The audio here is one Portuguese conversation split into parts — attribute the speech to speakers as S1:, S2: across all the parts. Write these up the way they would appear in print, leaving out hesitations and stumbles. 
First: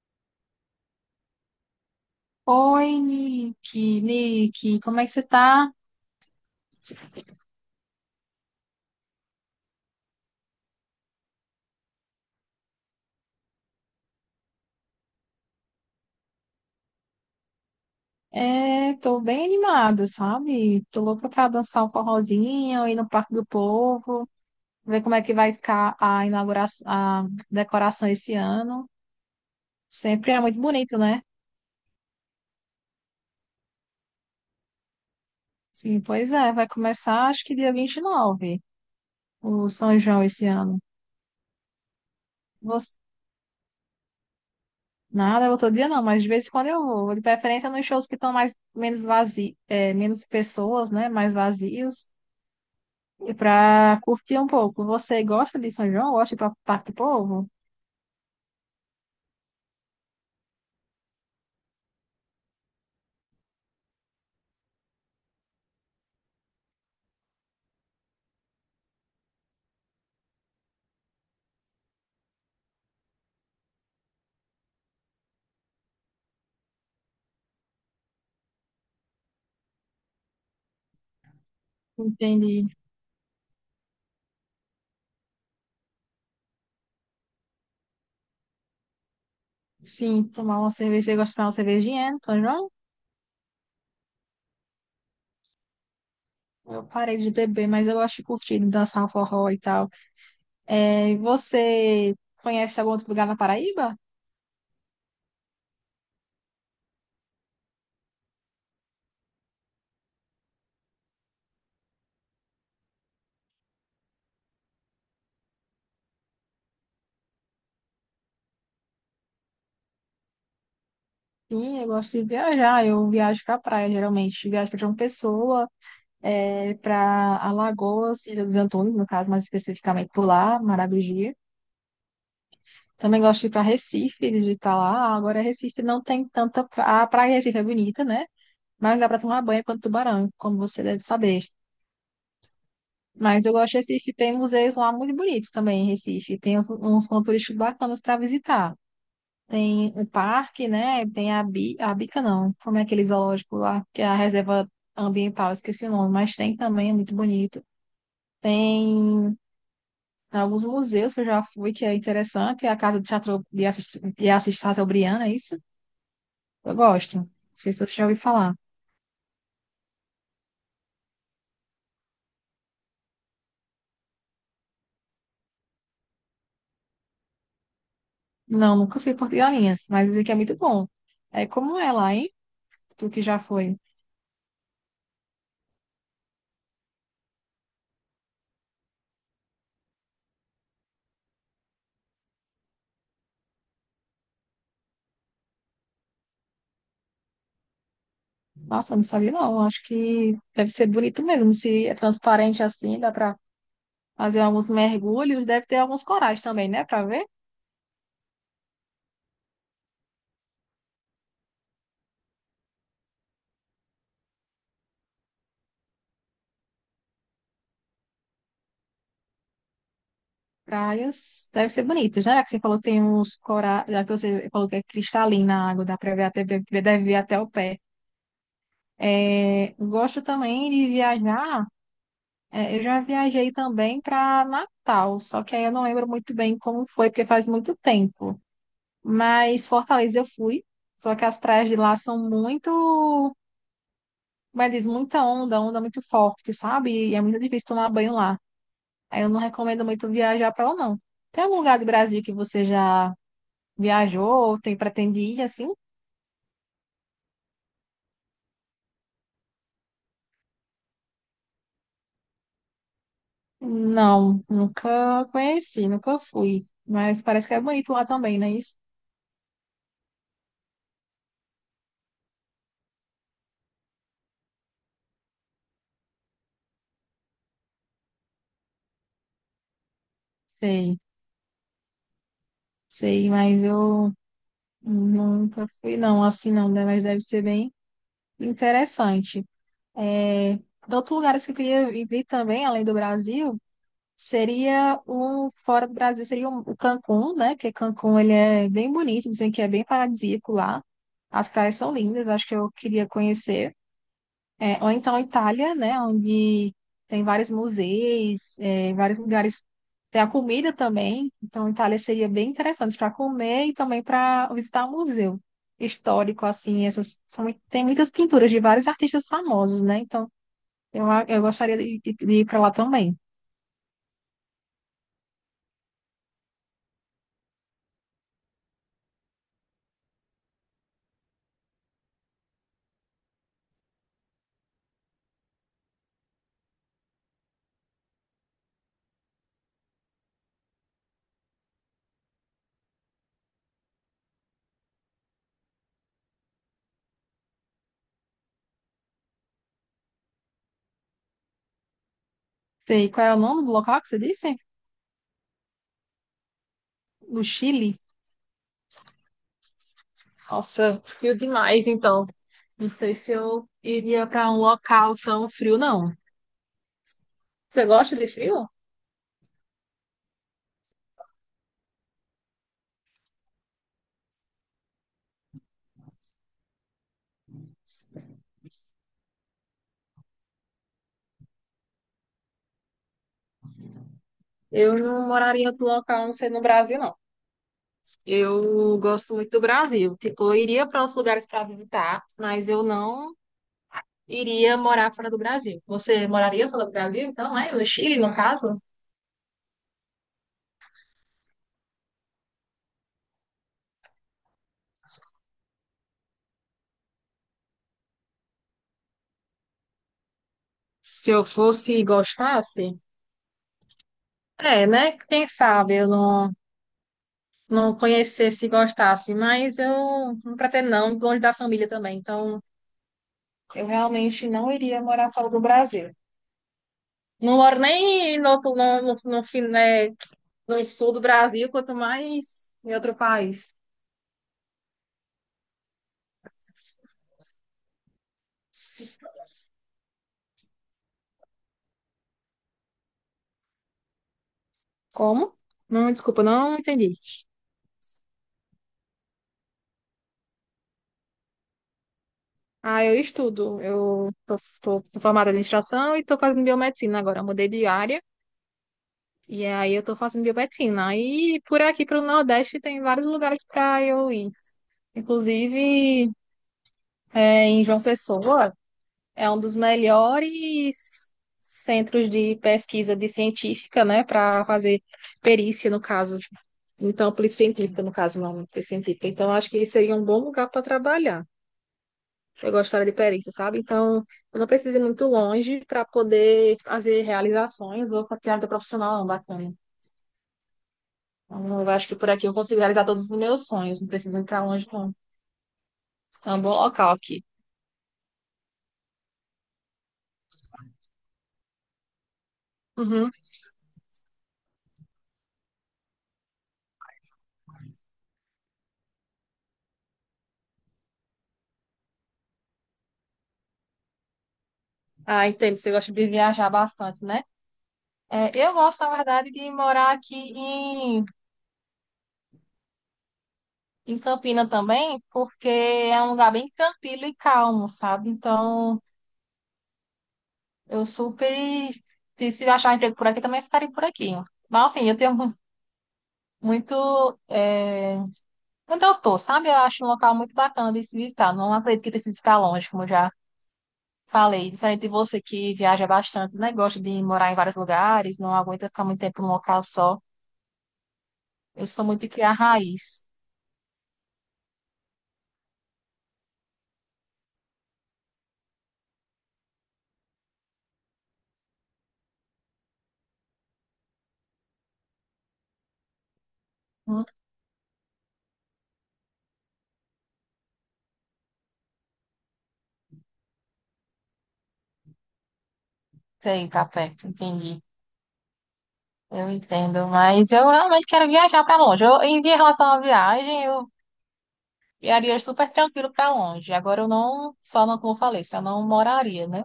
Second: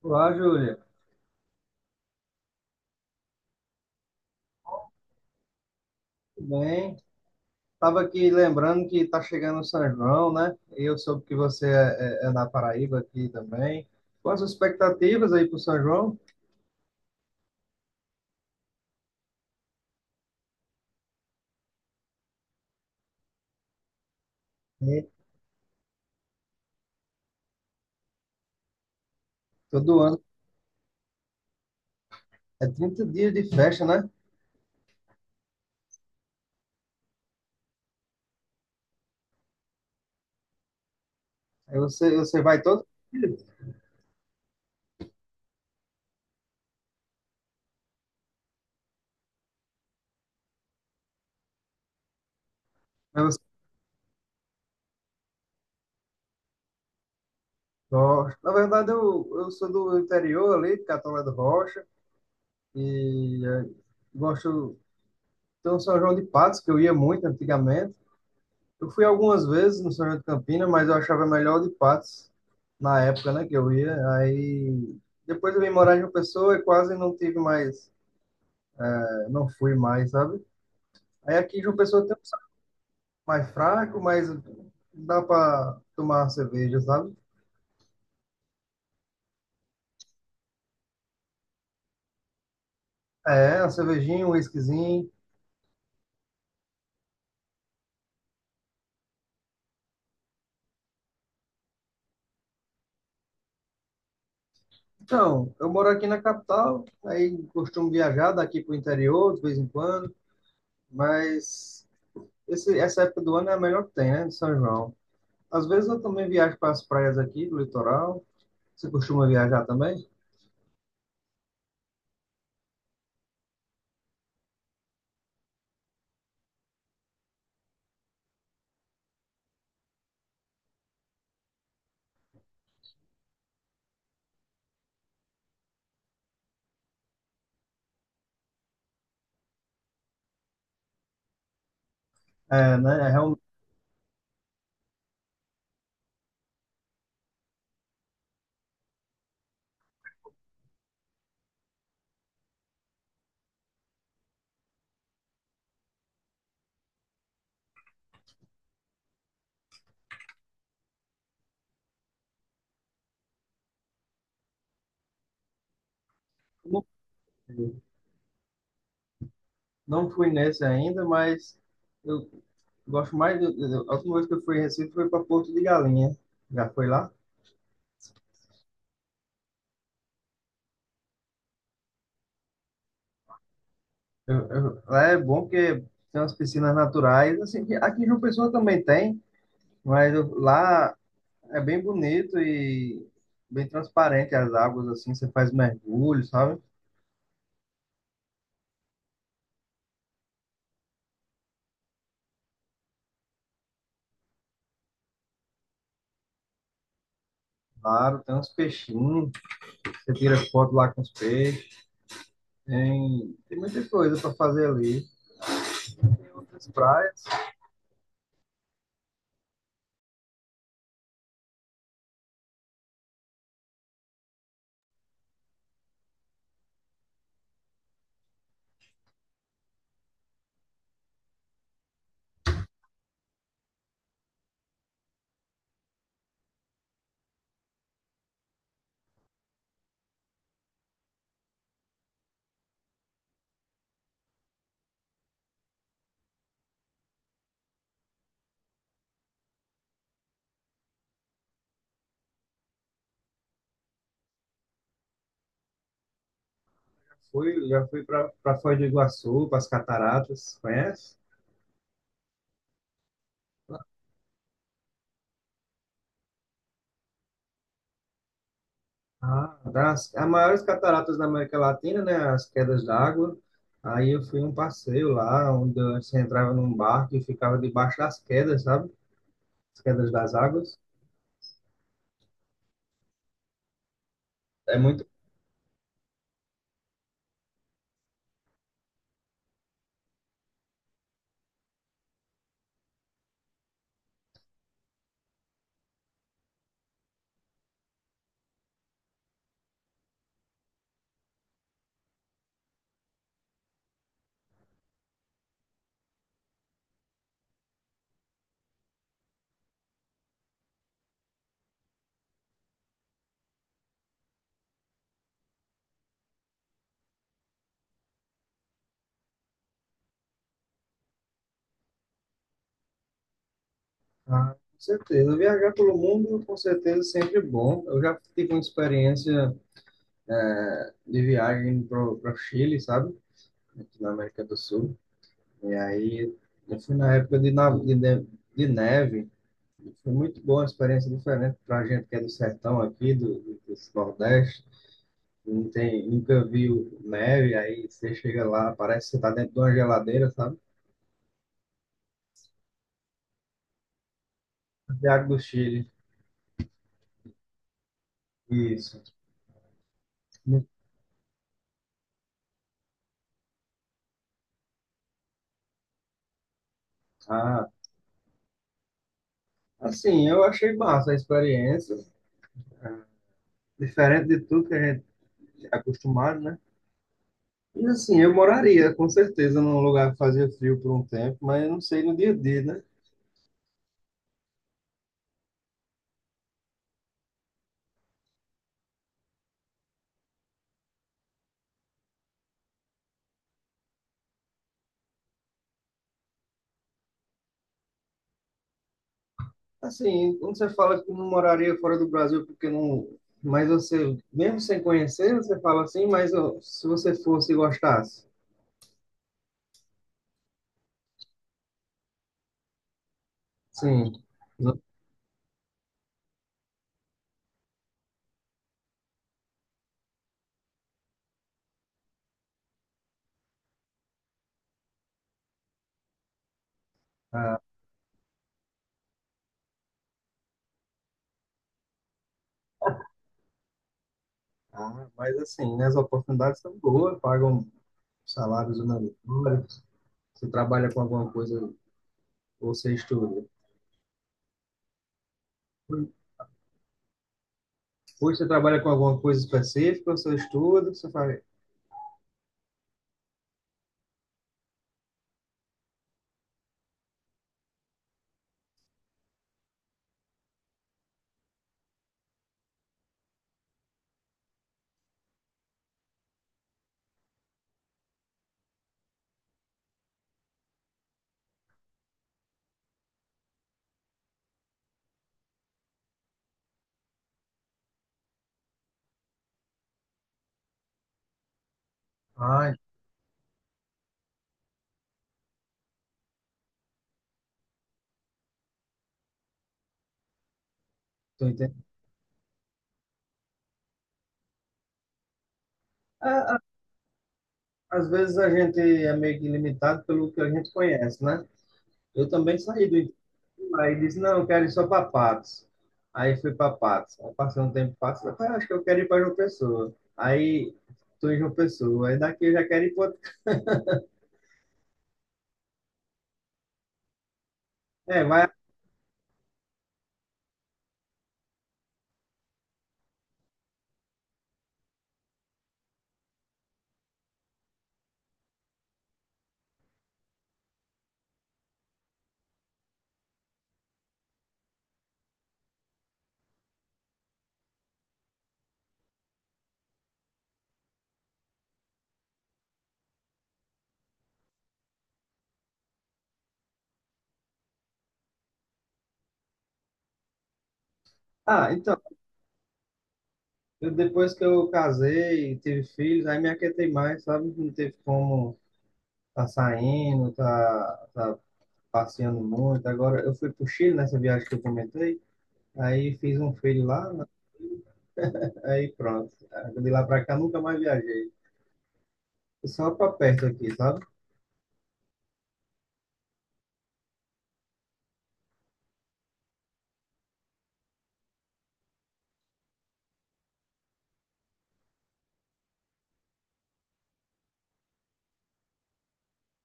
S1: Olá, Júlia.
S2: Oi, Nick, como é que você tá?
S1: Tudo bem? Estava aqui lembrando que está chegando o São João, né? E eu soube que você é da Paraíba aqui também. Quais as expectativas aí para o São João?
S2: É, tô bem animada, sabe? Tô louca pra dançar um forrozinho, ir no Parque do Povo, ver
S1: É,
S2: como é que vai ficar a inauguração, a decoração esse ano.
S1: todo ano.
S2: Sempre é muito bonito, né?
S1: É 30 dias de festa, né?
S2: Sim, pois é, vai começar acho que dia 29, o São João esse ano.
S1: Aí você vai todo
S2: Você...
S1: dia.
S2: Nada, outro dia não, mas de vez em quando eu vou. De preferência nos shows que estão mais menos vazios, menos pessoas, né? Mais vazios,
S1: Aí você
S2: para curtir um pouco. Você gosta de São João? Gosta de ir para parte do povo?
S1: gosta. Na verdade, eu sou do interior ali, de Catolé do Rocha. E é, gosto... Tem um São João de Patos, que eu ia muito antigamente. Eu fui algumas vezes no São João de Campina, mas eu achava melhor o de Patos na época, né, que eu ia. Aí depois eu vim morar em João Pessoa e quase não tive mais, não fui mais, sabe? Aí aqui em João Pessoa tem um
S2: Entende.
S1: mais fraco, mas dá para tomar cerveja, sabe?
S2: Sim, tomar uma cerveja. Eu gosto de tomar uma cervejinha, né, no São João.
S1: É, uma cervejinha, um whiskyzinho.
S2: Eu parei de beber, mas eu gosto de curtir, de dançar um forró e tal. É, você conhece algum outro lugar na Paraíba?
S1: Então, eu moro aqui na capital, aí costumo viajar daqui pro interior de vez em quando, mas essa época do ano é a melhor que tem, né, de São João. Às vezes eu também viajo para as praias aqui do litoral. Você costuma viajar também?
S2: Sim, eu gosto de viajar. Eu viajo para praia, geralmente. Viajo para João Pessoa, é, para Alagoas, Ilha dos Antunes, no caso, mais especificamente por lá, Maragogi. Também gosto de ir para Recife, visitar lá. Agora, Recife não tem tanta. A praia de Recife é bonita, né? Mas não dá para tomar banho quanto tubarão, como você deve saber.
S1: É, né? É realmente,
S2: Mas eu gosto de Recife, tem museus lá muito bonitos também em Recife. Tem uns, pontos turísticos bacanas para visitar. Tem o parque, né? Tem a, Bi, a Bica, não. Como é aquele zoológico lá, que é a reserva ambiental, esqueci o nome. Mas tem também, é muito bonito. Tem alguns museus que eu já fui, que é interessante. É a Casa de Assis Chateaubriand, é isso?
S1: eu
S2: Eu
S1: não
S2: gosto. Não sei
S1: fui
S2: se você já ouviu falar.
S1: não fui nesse ainda, mas eu gosto mais. A última vez que eu fui em Recife foi para Porto de Galinha. Já foi lá?
S2: Não, nunca fui em Porto de Galinhas, mas dizem que é muito bom. É, como é lá, hein? Tu que já foi.
S1: Lá é bom porque tem umas piscinas naturais. Assim, que aqui em João Pessoa também tem, mas lá é bem bonito e bem transparente as águas. Assim, você faz mergulho, sabe?
S2: Nossa, eu não sabia, não. Acho que deve ser bonito mesmo. Se é transparente assim, dá pra fazer alguns mergulhos. Deve ter alguns corais também, né? Pra ver.
S1: Claro, tem uns peixinhos. Você tira foto lá com os peixes. Tem muita coisa para fazer ali. As praias,
S2: Praias deve ser bonitas, né? Já que você falou que tem uns corais. Já que você falou que é cristalina a água, dá pra ver até, deve ver até o pé. É, eu gosto também de viajar. É, eu já viajei também para Natal, só que aí eu não lembro muito bem como foi, porque faz muito tempo. Mas Fortaleza eu fui, só que as praias de lá são muito, como é que diz, muita onda, onda muito forte, sabe? E é muito difícil tomar banho lá. Aí eu não recomendo muito viajar para lá, não. Tem algum lugar do Brasil que você já viajou ou tem pretende ir assim?
S1: já fui para Foz do Iguaçu, para as cataratas, conhece?
S2: Não, nunca conheci, nunca fui. Mas parece que é bonito lá também, não é isso?
S1: Ah, as maiores cataratas da América Latina, né? As quedas d'água. Aí eu fui um passeio lá, onde você entrava num barco e ficava debaixo das quedas, sabe? As quedas das águas.
S2: Sei, sei, mas eu...
S1: É muito.
S2: Nunca fui, não, assim não, né? Mas deve ser bem interessante. É, outro lugar assim que eu queria viver também, além do Brasil, seria o fora do Brasil, seria o Cancún, né? Porque Cancún ele é bem bonito, dizem que é bem paradisíaco lá. As praias são lindas, acho que eu queria conhecer. É, ou então Itália, né, onde tem vários museus, é, vários lugares, tem a comida também, então Itália seria bem interessante para comer e também para visitar um museu histórico, assim, essas são, tem muitas pinturas de vários artistas famosos, né, então eu gostaria de ir para lá também.
S1: Ah, com certeza. Viajar pelo mundo, com certeza, é sempre bom. Eu já tive uma experiência de viagem para o Chile, sabe? Aqui na América do Sul. E aí, eu fui na época de, na- de, ne- de neve. Foi muito boa, uma experiência diferente para a gente que é do sertão aqui, desse Nordeste. Não tem, nunca viu neve, aí você chega lá, parece que você está dentro de uma geladeira, sabe?
S2: Sei, qual é o nome do local que você disse?
S1: Santiago do Chile.
S2: No Chile?
S1: Isso.
S2: Nossa, frio demais, então. Não sei se eu iria para um local tão frio, não.
S1: Ah,
S2: Você gosta de frio?
S1: assim, eu achei massa a experiência, diferente de tudo que a gente é acostumado, né? E assim, eu moraria com certeza num lugar que fazia frio por um tempo, mas eu não sei no dia a dia, né?
S2: Eu não moraria em outro local, a não ser no Brasil, não. Eu gosto muito do Brasil. Tipo, eu iria para outros lugares para visitar, mas eu não iria morar fora do Brasil. Você moraria fora do Brasil, então, né? No Chile, no caso?
S1: Assim, quando você fala que não moraria fora do Brasil porque não. Mas você, mesmo sem conhecer, você fala assim, mas ó, se você fosse e gostasse.
S2: Se eu fosse e gostasse?
S1: Sim. No-
S2: É, né? Quem sabe eu não, não conhecesse e gostasse, mas eu não pretendo, não, longe da família também. Então, eu realmente não iria morar fora do Brasil. Não
S1: ah,
S2: moro nem no outro, no fim, né? No sul do Brasil, quanto mais em outro país.
S1: ah, mas assim, né, as oportunidades são boas, pagam salários humanitários, você trabalha com alguma coisa ou você estuda.
S2: Como?
S1: Ou
S2: Não, desculpa, não entendi.
S1: você trabalha com alguma coisa específica, ou você estuda, você fala,
S2: Ah, eu estudo. Eu tô, tô formada em administração e tô fazendo biomedicina agora. Eu mudei de área e aí eu tô fazendo biomedicina. E por aqui, pro Nordeste, tem vários lugares para eu ir. Inclusive, é, em João Pessoa, é um dos melhores centros de pesquisa de científica, né, para fazer perícia, no caso. Tipo, então, polícia científica, no caso, não, polícia científica. Então, acho que seria um bom lugar para trabalhar. Eu
S1: ah,
S2: gostaria de perícia, sabe? Então, eu não preciso ir muito longe para poder fazer realizações ou ter área profissional não, bacana.
S1: tô entendendo.
S2: Então, eu acho que por aqui eu consigo realizar todos os meus sonhos, não preciso ir para longe, não.
S1: Ah,
S2: É
S1: ah,
S2: um bom local aqui.
S1: às vezes a gente é meio que limitado pelo que a gente conhece, né? Eu também saí do
S2: Uhum.
S1: aí disse, não, eu quero ir só para Patos. Aí fui para Patos. Aí passei um tempo em Patos, eu falei, ah, acho que eu quero ir para João Pessoa. Aí tô em João Pessoa, aí daqui eu já quero ir para outro.
S2: Ah, entendo, você gosta de viajar bastante, né?
S1: É, vai...
S2: É, eu gosto, na verdade, de morar aqui em, em Campina também, porque é um lugar bem tranquilo e calmo, sabe? Então, eu super. Se achar emprego por aqui, também ficaria por aqui. Mas, assim, eu tenho muito. É, onde eu tô, sabe? Eu acho um local muito bacana de se visitar. Não acredito que precise ficar longe, como eu já falei. Diferente de você que viaja bastante, né? Gosta de morar em vários lugares, não aguenta ficar muito tempo num local só.
S1: Ah,
S2: Eu
S1: então,
S2: sou muito de criar raiz.
S1: eu, depois que eu casei, tive filhos, aí me aquietei mais, sabe? Não teve como tá saindo, tá passeando muito. Agora, eu fui pro Chile nessa viagem que eu comentei, aí fiz um filho lá, né?
S2: Não
S1: Aí pronto. De lá para cá, nunca mais viajei. Só para perto aqui, sabe?
S2: sei, ir pra perto, entendi. Eu entendo, mas eu realmente quero viajar para longe. Eu, em relação à viagem, eu viajaria super tranquilo para longe. Agora eu não, só não, como eu falei, só não moraria, né?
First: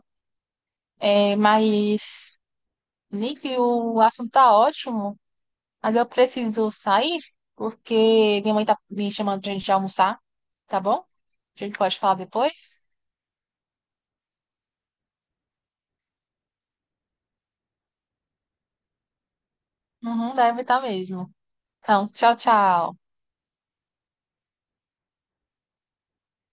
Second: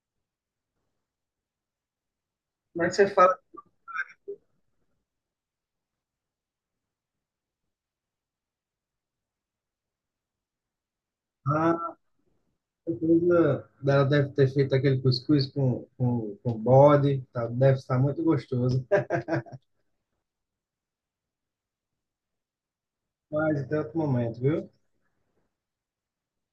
S2: É, mas,
S1: Mas você fala,
S2: Nick, o assunto tá ótimo, mas eu preciso sair porque minha mãe tá me chamando pra gente almoçar, tá bom? A gente
S1: ah,
S2: pode falar depois?
S1: certeza ela deve ter feito aquele cuscuz com bode, tá? Deve estar muito gostoso.
S2: Uhum, deve estar mesmo. Então, tchau, tchau.
S1: Mas até outro momento, viu?